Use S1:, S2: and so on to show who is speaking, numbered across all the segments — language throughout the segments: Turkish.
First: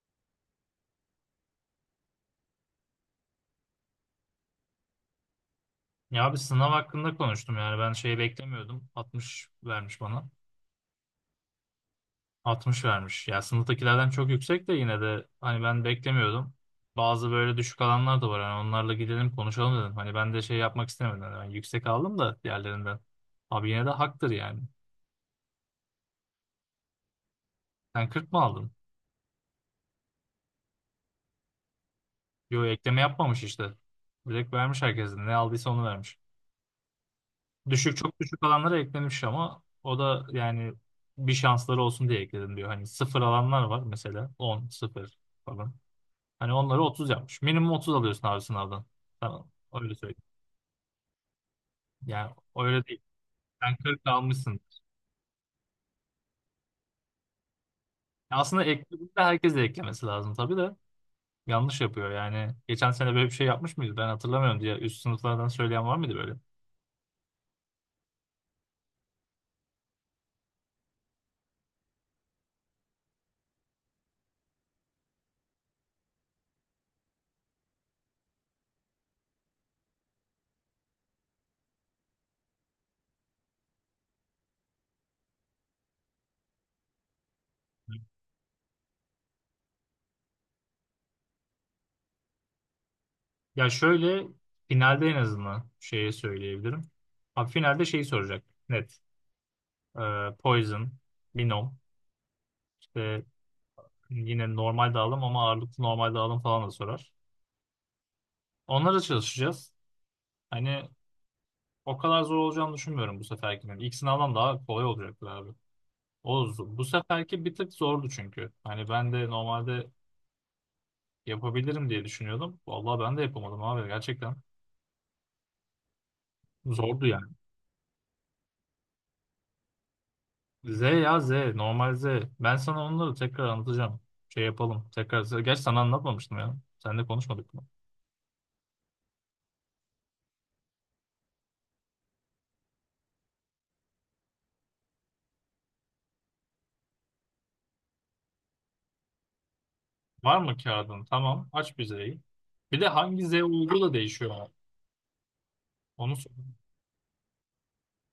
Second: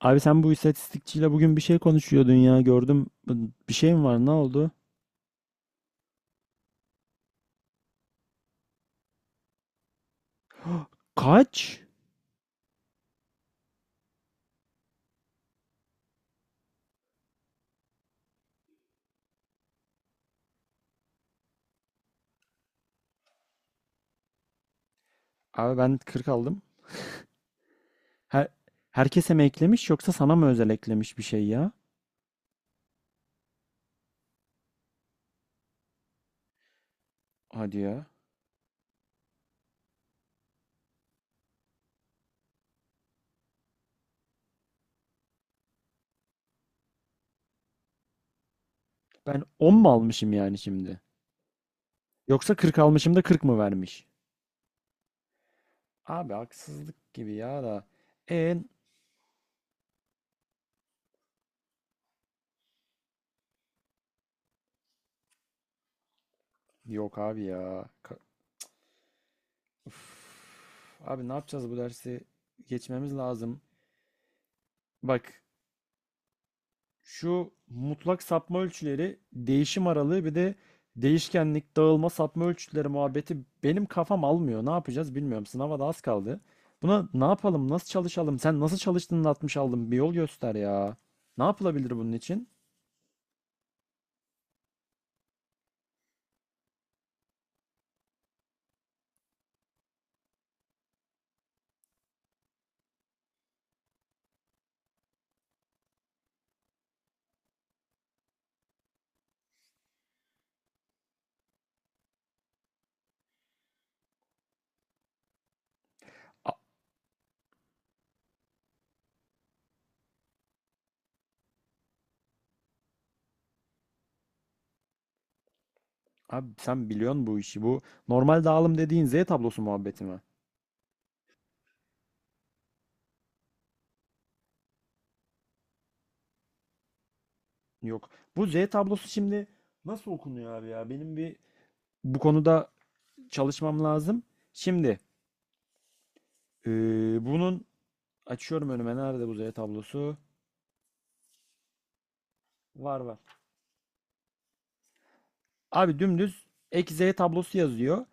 S1: Abi sen bu istatistikçiyle bugün bir şey konuşuyordun ya gördüm. Bir şey mi var? Ne oldu?
S2: Ya abi sınav hakkında konuştum yani ben şey beklemiyordum. 60 vermiş bana.
S1: Kaç?
S2: 60 vermiş. Ya sınıftakilerden çok yüksek de yine de hani ben beklemiyordum. Bazı böyle düşük alanlar da var. Hani onlarla gidelim konuşalım dedim. Hani ben de şey yapmak istemedim. Ben yüksek aldım da diğerlerinden. Abi yine de haktır yani.
S1: Abi ben 40 aldım.
S2: Sen 40 mı
S1: Her,
S2: aldın?
S1: herkese mi eklemiş yoksa sana mı özel eklemiş bir şey ya?
S2: Yo ekleme yapmamış işte. Direkt vermiş herkesin. Ne aldıysa onu vermiş.
S1: Hadi
S2: Düşük
S1: ya.
S2: çok düşük alanlara eklenmiş ama o da yani bir şansları olsun diye ekledim diyor. Hani sıfır alanlar var mesela 10, sıfır falan. Hani onları 30 yapmış. Minimum 30 alıyorsun abi sınavdan.
S1: Ben
S2: Tamam.
S1: 10 mu
S2: Öyle söyleyeyim.
S1: almışım yani şimdi?
S2: Yani
S1: Yoksa 40
S2: öyle değil.
S1: almışım da 40 mı
S2: Sen 40
S1: vermiş?
S2: almışsın.
S1: Abi haksızlık gibi ya da.
S2: Ya
S1: En
S2: aslında eklediğinde herkes de eklemesi lazım tabii de. Yanlış yapıyor yani. Geçen sene böyle bir şey yapmış mıydı? Ben hatırlamıyorum diye üst sınıflardan söyleyen var mıydı böyle?
S1: Yok abi ya. Uf. Abi ne yapacağız bu dersi? Geçmemiz lazım. Bak, şu mutlak sapma ölçüleri, değişim aralığı bir de değişkenlik, dağılma, sapma ölçütleri muhabbeti benim kafam almıyor. Ne yapacağız bilmiyorum. Sınava da az kaldı. Buna ne yapalım, nasıl çalışalım? Sen nasıl çalıştığını atmış aldın. Bir yol göster ya. Ne yapılabilir bunun için?
S2: Ya şöyle, finalde en azından şeye söyleyebilirim. Abi finalde şeyi soracak. Net. Poison, Binom, işte yine normal dağılım ama ağırlıklı normal dağılım falan da sorar. Onlara çalışacağız. Hani o kadar zor olacağını düşünmüyorum bu seferkinin. İlk sınavdan daha kolay olacaktır abi. O,
S1: A-
S2: bu seferki bir tık zordu çünkü. Hani ben de normalde yapabilirim diye düşünüyordum. Vallahi ben de yapamadım abi gerçekten.
S1: Abi sen
S2: Zordu
S1: biliyorsun
S2: yani.
S1: bu işi. Bu normal dağılım dediğin Z tablosu muhabbeti mi?
S2: Z ya Z, normal Z. Ben sana onları tekrar anlatacağım. Şey yapalım. Tekrar. Gerçi sana anlatmamıştım ya. Seninle konuşmadık.
S1: Yok. Bu Z tablosu şimdi nasıl okunuyor abi ya? Benim bir bu konuda çalışmam lazım. Şimdi eee, bunun açıyorum önüme. Nerede bu Z tablosu?
S2: Var mı kağıdın? Tamam. Aç bir Z'yi. Bir de
S1: Var, var.
S2: hangi Z uygu da değişiyor ama.
S1: Abi
S2: Onu sor.
S1: dümdüz ek Z tablosu yazıyor.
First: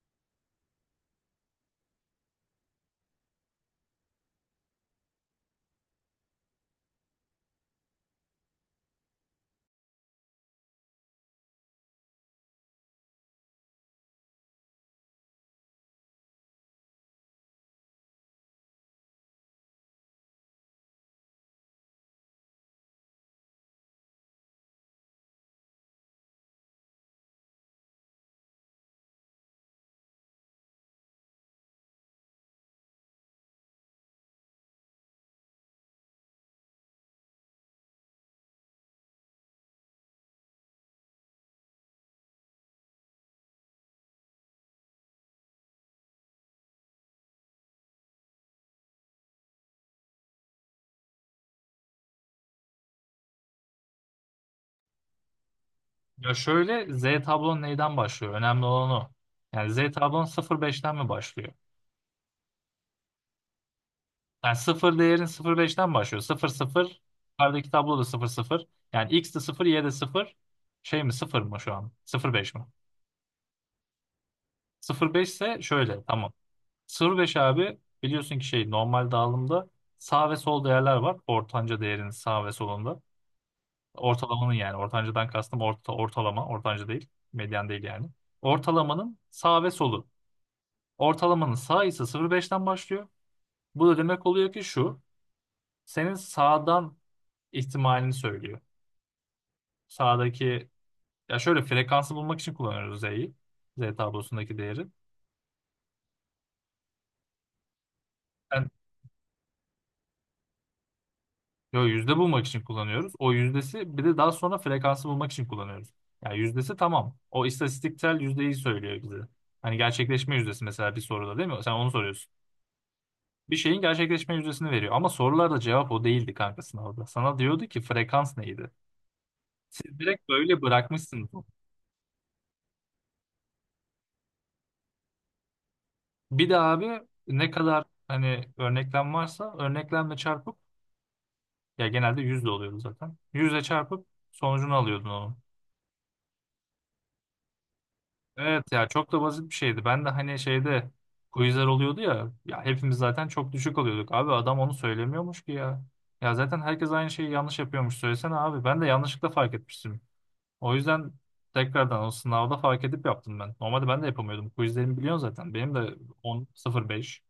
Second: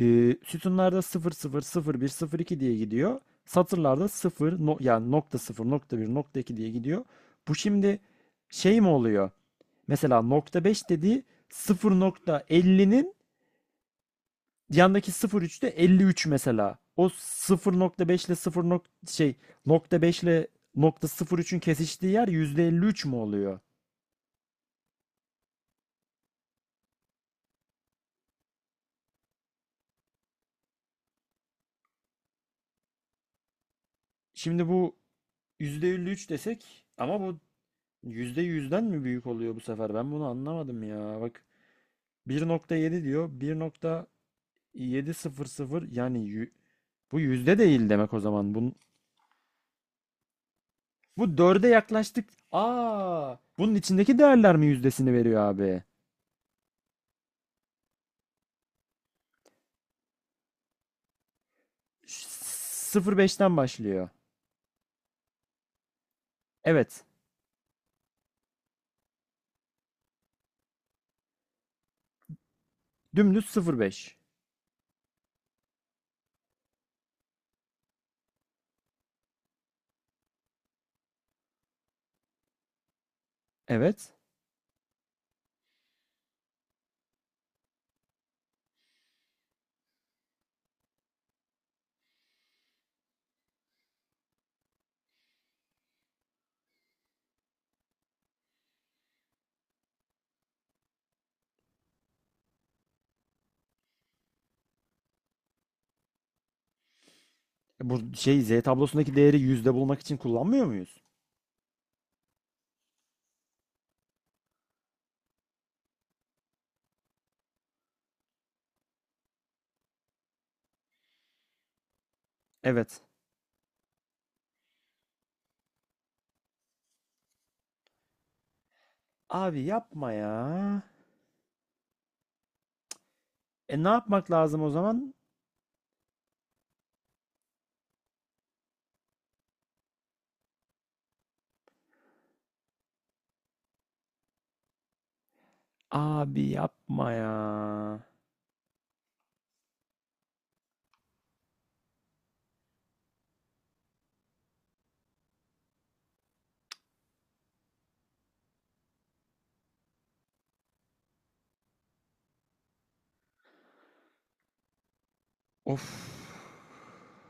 S1: Sütunlarda sıfır sıfır, sıfır bir, sıfır iki diye gidiyor. Satırlarda sıfır yani nokta sıfır, nokta bir, nokta 2 diye gidiyor. Bu şimdi şey mi oluyor? Mesela nokta 5 dediği 0.50'nin yandaki sıfır nokta üçte 53 mesela. O 0.5 ile sıfır şey nokta 5 ile nokta sıfır üçün kesiştiği yer %53 mü oluyor? Şimdi bu %53 desek ama bu %100'den mi büyük oluyor bu sefer? Ben bunu anlamadım ya. Bak, 1.7 diyor. 1.700 yani bu yüzde değil demek o zaman. Bu dörde yaklaştık. Aa, bunun içindeki değerler mi yüzdesini veriyor abi?
S2: Ya şöyle, Z tablon neyden başlıyor? Önemli olan o. Yani Z tablon sıfır beşten mi başlıyor?
S1: Beşten başlıyor.
S2: Yani sıfır değerin sıfır beşten başlıyor. Sıfır sıfır.
S1: Evet.
S2: Yukarıdaki tablo da sıfır sıfır. Yani X de sıfır Y de sıfır. Şey mi sıfır mı şu an? Sıfır beş mi?
S1: Dümdüz sıfır virgül beş.
S2: Sıfır beş ise şöyle tamam. Sıfır beş abi biliyorsun ki şey normal dağılımda sağ ve sol değerler var. Ortanca değerinin sağ ve solunda.
S1: Evet.
S2: Ortalamanın, yani ortancadan kastım orta, ortalama, ortanca değil, medyan değil yani. Ortalamanın sağ ve solu. Ortalamanın sağ ise sıfır virgül beşten başlıyor. Bu da demek oluyor ki şu, senin sağdan ihtimalini söylüyor. Sağdaki, ya şöyle, frekansı bulmak için kullanıyoruz Z'yi. Z tablosundaki değeri.
S1: E, bu şey Z
S2: Yani,
S1: tablosundaki değeri yüzde bulmak için kullanmıyor muyuz?
S2: yo, yüzde bulmak için kullanıyoruz. O yüzdesi bir de daha sonra frekansı bulmak için kullanıyoruz. Yani yüzdesi tamam. O istatistiksel yüzdeyi söylüyor bize. Hani gerçekleşme yüzdesi mesela bir soruda değil mi? Sen onu soruyorsun.
S1: Evet.
S2: Bir şeyin gerçekleşme yüzdesini veriyor. Ama sorularda cevap o değildi kanka sınavda. Sana diyordu ki frekans neydi?
S1: Abi
S2: Siz
S1: yapma
S2: direkt
S1: ya.
S2: böyle bırakmışsınız.
S1: E, ne yapmak lazım o zaman?
S2: Bir de abi ne kadar hani örneklem varsa örneklemle çarpıp, ya genelde yüzde oluyordu zaten. Yüzle çarpıp sonucunu alıyordun onun.
S1: Abi yapma ya.
S2: Evet ya, çok da basit bir şeydi. Ben de hani şeyde quizler oluyordu ya, ya hepimiz zaten çok düşük alıyorduk. Abi adam onu söylemiyormuş ki ya. Ya zaten herkes aynı şeyi yanlış yapıyormuş söylesene abi. Ben de yanlışlıkla fark etmiştim. O yüzden tekrardan o sınavda fark edip yaptım ben. Normalde ben de yapamıyordum. Quizlerimi biliyorsun zaten. Benim
S1: Of.
S2: de 10.05.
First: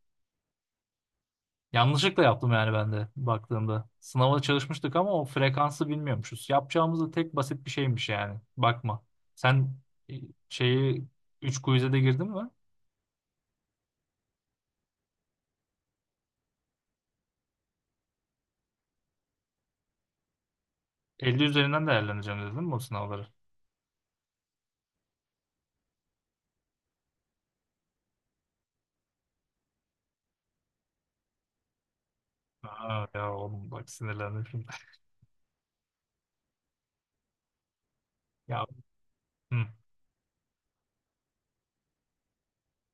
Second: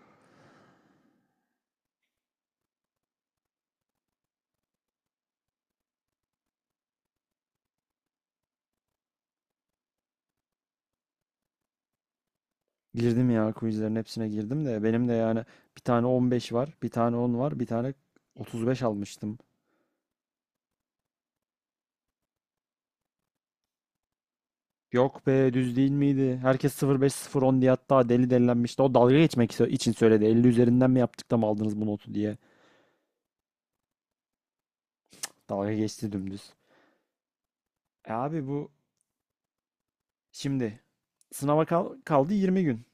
S2: Yanlışlıkla yaptım yani ben de baktığımda. Sınava çalışmıştık ama o frekansı bilmiyormuşuz. Yapacağımız da tek basit bir şeymiş yani. Bakma. Sen e, şeyi 3 quiz'e de girdin mi?
S1: Girdim ya, quizlerin hepsine girdim de benim de yani bir tane 15 var, bir tane 10 var, bir tane 35 almıştım.
S2: 50 üzerinden değerlendireceğim dedin mi o sınavları?
S1: Yok be, düz değil miydi? Herkes 05 010 diye hatta deli delilenmişti. O dalga geçmek için söyledi. 50 üzerinden mi yaptık da mı aldınız bu notu diye.
S2: Aa, ya oğlum bak sinirlendim şimdi.
S1: Dalga geçti dümdüz. E, abi
S2: Ya,
S1: bu
S2: hı.
S1: şimdi sınava kaldı 20 gün.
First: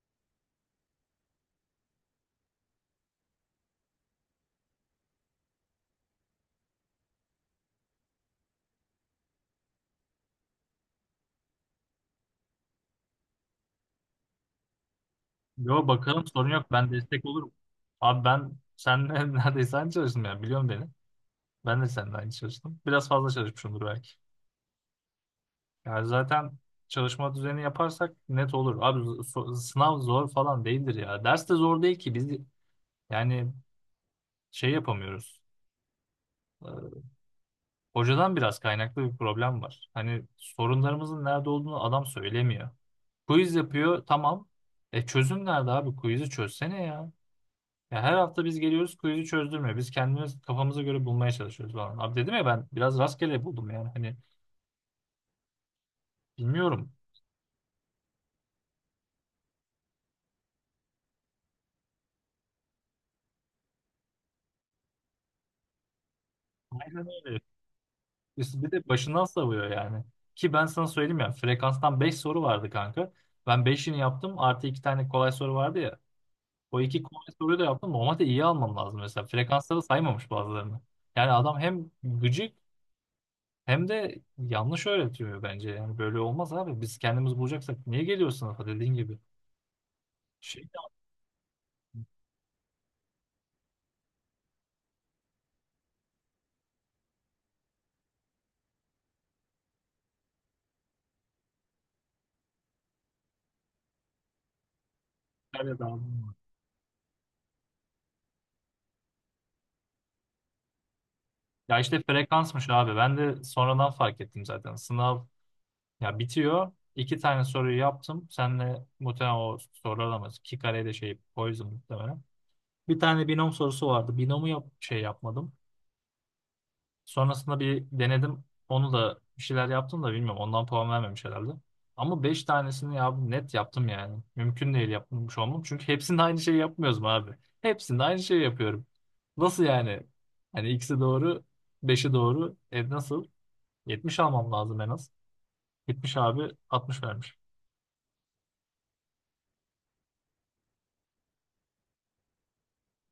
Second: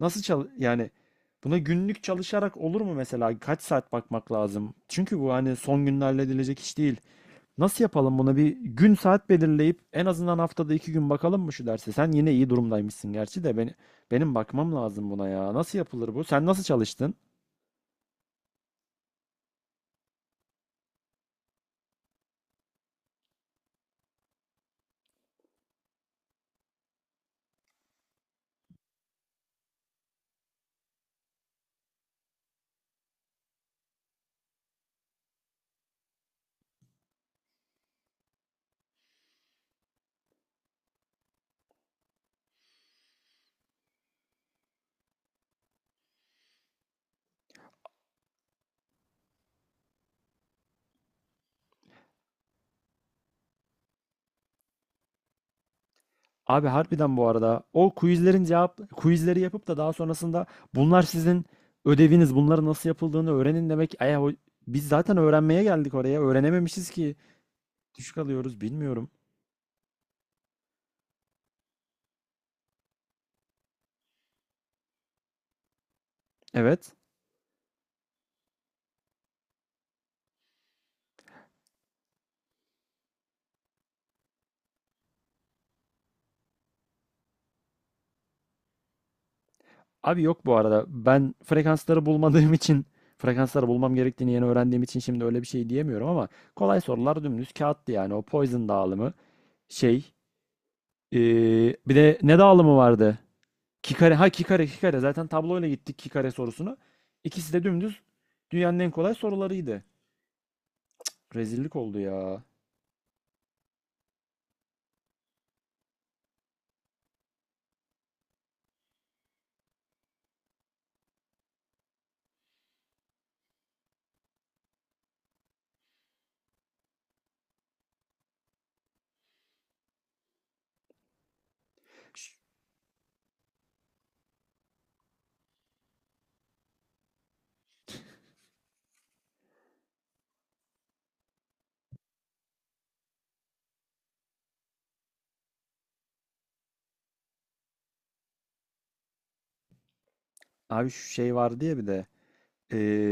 S1: Nasıl yani buna günlük çalışarak olur mu mesela? Kaç saat bakmak lazım? Çünkü bu hani son günde halledilecek iş değil. Nasıl yapalım, buna bir gün saat belirleyip en azından haftada 2 gün bakalım mı şu derse? Sen yine iyi durumdaymışsın gerçi de benim bakmam lazım buna ya. Nasıl
S2: Yo
S1: yapılır bu?
S2: bakalım
S1: Sen
S2: sorun
S1: nasıl
S2: yok. Ben
S1: çalıştın?
S2: destek olurum. Abi ben senle neredeyse aynı çalıştım ya. Biliyorum beni. Ben de seninle aynı çalıştım. Biraz fazla çalışmışımdır belki. Yani zaten çalışma düzeni yaparsak net olur. Abi sınav zor falan değildir ya. Ders de zor değil ki. Biz yani şey yapamıyoruz. Ee, Hocadan biraz kaynaklı bir problem var. Hani sorunlarımızın nerede olduğunu adam söylemiyor. Quiz yapıyor tamam. E çözüm nerede abi? Quiz'i çözsene ya. Ya her hafta biz geliyoruz quiz'i çözdürmüyor. Biz kendimiz kafamıza göre bulmaya çalışıyoruz falan. Abi dedim ya ben biraz rastgele buldum yani. Hani
S1: Abi
S2: bilmiyorum.
S1: harbiden bu arada o quizlerin cevap quizleri yapıp da daha sonrasında bunlar sizin ödeviniz, bunları nasıl yapıldığını öğrenin demek. Ay, biz zaten öğrenmeye geldik oraya, öğrenememişiz
S2: Aynen
S1: ki
S2: öyle.
S1: düşük alıyoruz,
S2: Bir de
S1: bilmiyorum.
S2: başından savuyor yani. Ki ben sana söyleyeyim ya frekanstan 5 soru vardı kanka. Ben beşini yaptım, artı 2 tane kolay soru vardı ya. O
S1: Evet.
S2: iki kolay soruyu da yaptım. Normalde iyi almam lazım mesela. Frekansları saymamış bazılarını. Yani adam hem gıcık hem de yanlış öğretiyor bence. Yani böyle olmaz abi. Biz kendimiz bulacaksak niye geliyor sınıfa dediğin gibi.
S1: Abi yok bu
S2: Şey de
S1: arada. Ben frekansları bulmadığım için, frekansları bulmam gerektiğini yeni öğrendiğim için şimdi öyle bir şey diyemiyorum ama kolay sorular dümdüz kağıttı yani. O Poison dağılımı şey. ee, Bir de ne dağılımı vardı? Kikare. Ha, Kikare, Kikare. Zaten tabloyla
S2: Antalya'da
S1: gittik Kikare
S2: aldım.
S1: sorusunu. İkisi de dümdüz dünyanın en kolay sorularıydı. Rezillik
S2: Ya
S1: oldu
S2: işte
S1: ya.
S2: frekansmış abi. Ben de sonradan fark ettim zaten. Sınav ya bitiyor. İki tane soruyu yaptım. Senle muhtemelen o sorular alamaz. İki kare de şey o yüzden muhtemelen. Bir tane binom sorusu vardı. Binomu yap şey yapmadım. Sonrasında bir denedim. Onu da bir şeyler yaptım da bilmiyorum. Ondan puan vermemiş herhalde. Ama beş tanesini ya net yaptım yani. Mümkün değil yapmış olmam. Çünkü hepsinde aynı şeyi yapmıyoruz mu abi? Hepsinde aynı şeyi yapıyorum. Nasıl yani? Hani ikisi doğru, beşi doğru. E nasıl? 70 almam lazım en az. 70 abi, 60 vermiş.
S1: Abi şu şey vardı ya bir de.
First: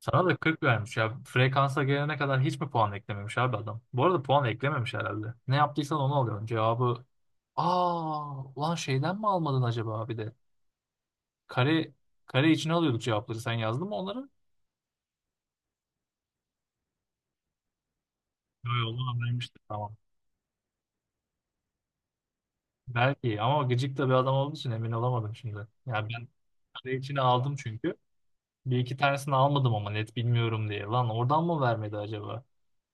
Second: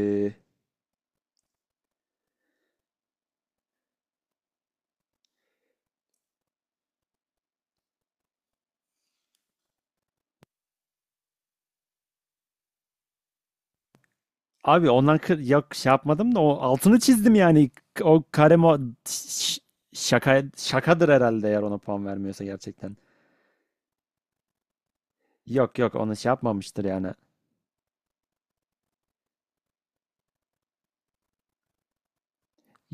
S2: Sana da 40 vermiş ya. Frekansa gelene kadar hiç mi puan eklememiş abi adam? Bu arada puan eklememiş herhalde. Ne yaptıysan onu alıyorsun. Cevabı, aa ulan şeyden mi almadın acaba abi de? Kare, kare içine alıyorduk cevapları. Sen yazdın mı onları? Yok,
S1: Abi ondan yok, şey yapmadım da o altını çizdim yani. O kare
S2: onu anlamıştım tamam.
S1: şaka şakadır herhalde eğer ona puan vermiyorsa gerçekten.
S2: Belki ama gıcık da bir adam olduğu için emin olamadım şimdi.
S1: Yok, yok,
S2: Yani
S1: onu
S2: ben
S1: şey yapmamıştır
S2: kare
S1: yani.
S2: içine aldım çünkü. Bir iki tanesini almadım ama net bilmiyorum diye. Lan oradan mı vermedi acaba?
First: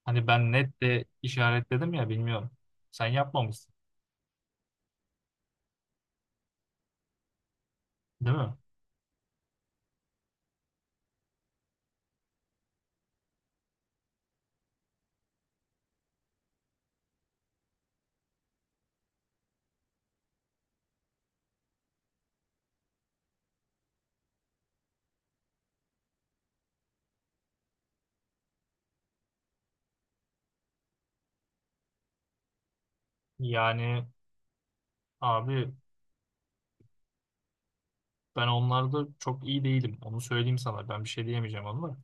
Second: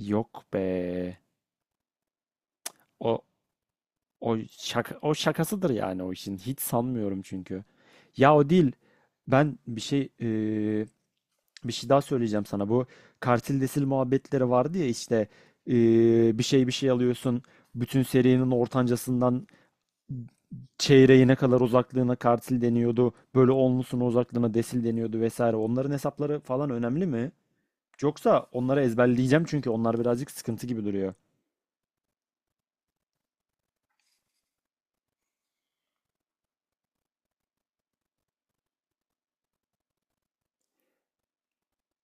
S2: Hani
S1: Yok
S2: ben net de
S1: be.
S2: işaretledim ya bilmiyorum. Sen
S1: O
S2: yapmamışsın
S1: o şaka, o şakasıdır yani o işin. Hiç sanmıyorum çünkü. Ya
S2: değil mi?
S1: o değil. Ben bir şey daha söyleyeceğim sana. Bu kartil desil muhabbetleri vardı ya işte bir şey alıyorsun. Bütün serinin ortancasından çeyreğine kadar uzaklığına kartil deniyordu. Böyle onlusuna uzaklığına desil deniyordu vesaire. Onların hesapları falan önemli mi? Yoksa onları ezberleyeceğim çünkü onlar birazcık sıkıntı gibi duruyor.
S2: Yani abi ben onlarda çok iyi değilim. Onu söyleyeyim sana. Ben bir şey diyemeyeceğim onu da.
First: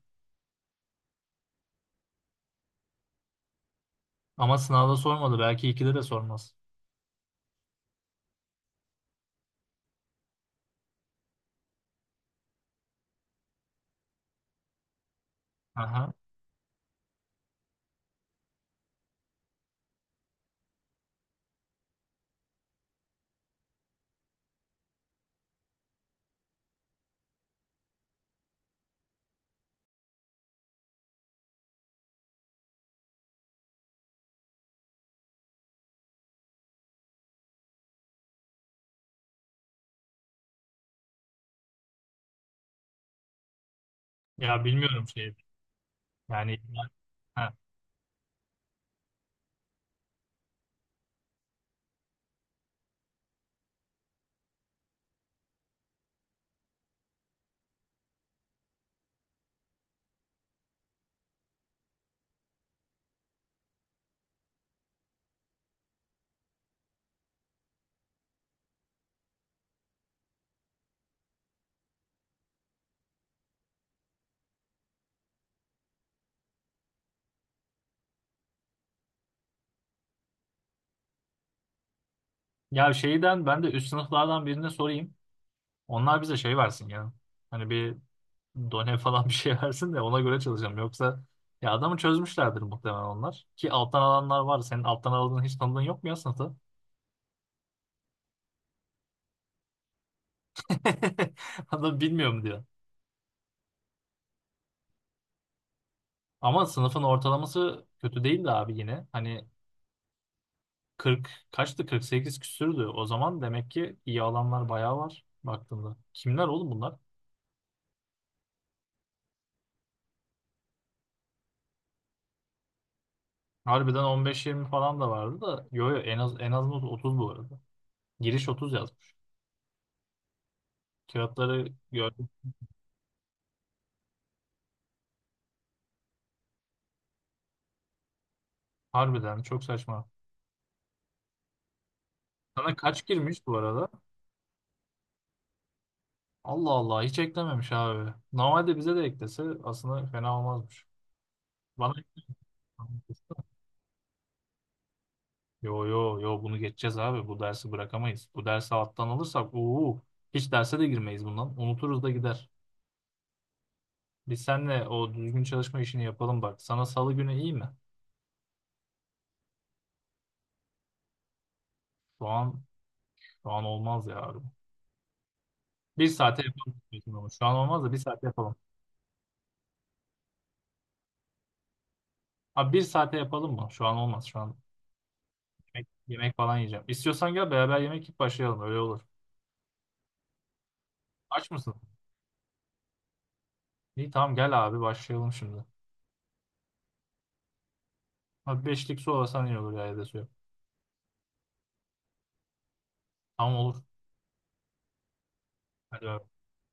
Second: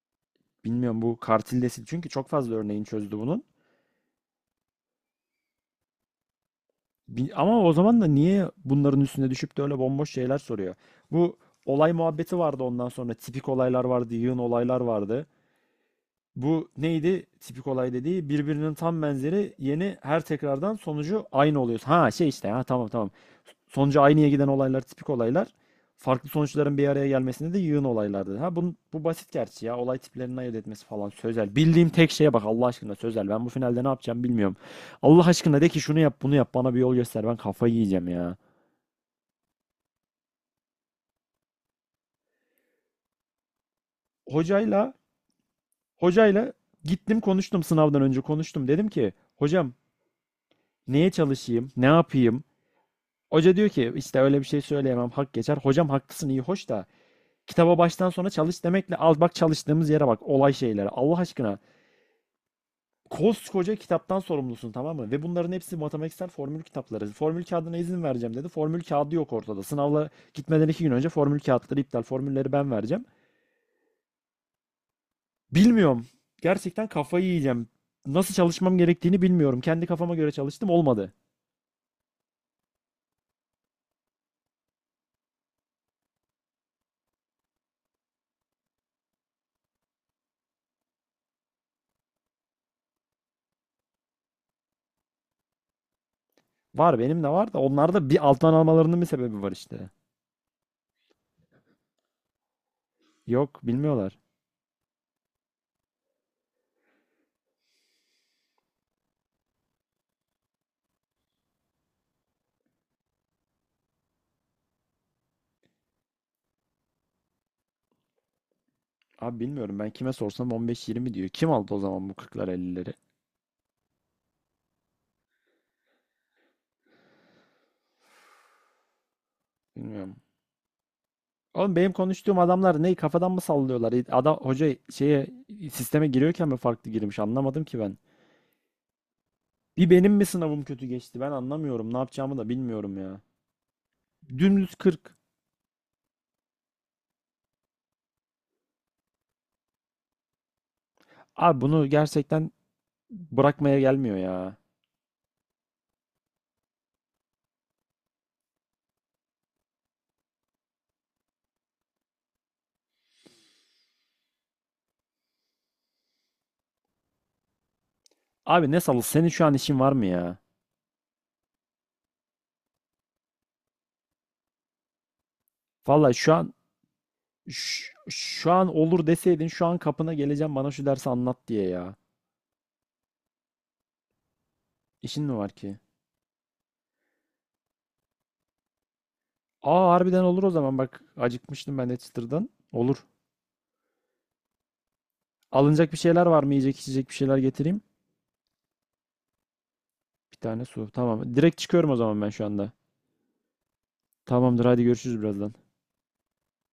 S1: Bilmiyorum bu kartil desil, çünkü çok fazla örneğin çözdü bunun.
S2: Ama sınavda sormadı. Belki ikide de sormaz.
S1: Ama o zaman da niye bunların üstüne düşüp de öyle bomboş şeyler soruyor? Bu olay muhabbeti vardı ondan sonra. Tipik olaylar vardı, yığın olaylar vardı.
S2: Aha.
S1: Bu neydi, tipik olay dediği birbirinin tam benzeri, yeni her tekrardan sonucu aynı oluyor. Ha şey, işte, ha, tamam, tamam. Sonucu aynıya giden olaylar tipik olaylar. Farklı sonuçların bir araya gelmesinde de yığın olaylardı. Ha bu basit gerçi ya. Olay tiplerini ayırt etmesi falan. Sözel. Bildiğim tek şeye bak Allah aşkına, sözel. Ben bu finalde ne yapacağım bilmiyorum. Allah aşkına, de ki şunu yap, bunu yap, bana bir yol göster. Ben kafayı yiyeceğim ya.
S2: Ya
S1: Hocayla
S2: bilmiyorum şeyi.
S1: hocayla
S2: Yani
S1: gittim
S2: ha.
S1: konuştum, sınavdan önce konuştum. Dedim ki hocam, neye çalışayım, ne yapayım? Hoca diyor ki işte öyle bir şey söyleyemem, hak geçer. Hocam haklısın, iyi hoş da kitaba baştan sona çalış demekle, al bak çalıştığımız yere, bak olay şeylere Allah aşkına. Koskoca kitaptan sorumlusun, tamam mı? Ve bunların hepsi matematiksel formül kitapları. Formül kağıdına izin vereceğim dedi. Formül kağıdı yok ortada. Sınavla gitmeden 2 gün önce formül kağıtları iptal. Formülleri ben vereceğim. Bilmiyorum. Gerçekten kafayı yiyeceğim. Nasıl çalışmam gerektiğini bilmiyorum. Kendi kafama göre çalıştım, olmadı.
S2: Ya şeyden, ben de üst sınıflardan birine sorayım. Onlar bize şey versin ya. Hani bir done falan bir şey versin de ona göre çalışalım. Yoksa ya adamı çözmüşlerdir muhtemelen onlar. Ki alttan alanlar var. Senin alttan aldığın hiç tanıdığın yok mu ya sınıfta?
S1: Var, benim de var da onlarda bir alttan almalarının bir sebebi var işte.
S2: Adam bilmiyorum diyor.
S1: Yok, bilmiyorlar.
S2: Ama sınıfın ortalaması kötü değil de abi yine. Hani 40 kaçtı? 48 küsürdü. O zaman demek ki iyi alanlar bayağı var baktığında. Kimler oğlum bunlar?
S1: Abi bilmiyorum, ben kime sorsam 15-20 diyor. Kim aldı o zaman bu 40'lar ellileri.
S2: Harbiden 15-20 falan da vardı da. Yo yo, en az 30 bu arada. Giriş 30 yazmış.
S1: Bilmiyorum.
S2: Kağıtları
S1: Oğlum benim
S2: gördüm.
S1: konuştuğum adamlar ne kafadan mı sallıyorlar? Adam hoca şeye, sisteme giriyorken mi farklı girmiş anlamadım ki ben.
S2: Harbiden çok
S1: Bir
S2: saçma.
S1: benim mi sınavım kötü geçti, ben anlamıyorum. Ne yapacağımı da
S2: Sana
S1: bilmiyorum
S2: kaç
S1: ya.
S2: girmiş bu arada?
S1: Dümdüz 40.
S2: Allah Allah, hiç eklememiş abi. Normalde bize de eklese aslında fena olmazmış.
S1: Abi bunu
S2: Bana
S1: gerçekten bırakmaya gelmiyor ya.
S2: yo yo yo, bunu geçeceğiz abi. Bu dersi bırakamayız. Bu dersi alttan alırsak uuu hiç derse de girmeyiz bundan. Unuturuz da gider. Biz seninle o düzgün çalışma işini yapalım bak. Sana salı günü iyi mi?
S1: Abi ne salı, senin şu an işin var mı ya?
S2: Şu an şu an olmaz ya abi. Bir
S1: Vallahi şu
S2: saate
S1: an,
S2: yapalım. Diyorsun ama şu an olmaz
S1: şu,
S2: da bir saate
S1: şu
S2: yapalım.
S1: an olur deseydin şu an kapına geleceğim bana şu dersi anlat diye ya.
S2: Abi bir saate yapalım mı? Şu an olmaz. Şu an
S1: İşin mi var ki?
S2: yemek falan yiyeceğim. İstiyorsan gel beraber yemek yiyip başlayalım. Öyle olur.
S1: Aa, harbiden olur o zaman, bak
S2: Aç mısın?
S1: acıkmıştım ben de çıtırdan. Olur.
S2: İyi tamam, gel abi başlayalım şimdi.
S1: Alınacak bir şeyler var mı? Yiyecek içecek bir şeyler getireyim.
S2: Abi beşlik su alsan iyi olur ya, ya da su yok.
S1: Bir tane su. Tamam. Direkt çıkıyorum o zaman ben şu anda.
S2: Tamam olur.
S1: Tamamdır, hadi görüşürüz birazdan.
S2: Hadi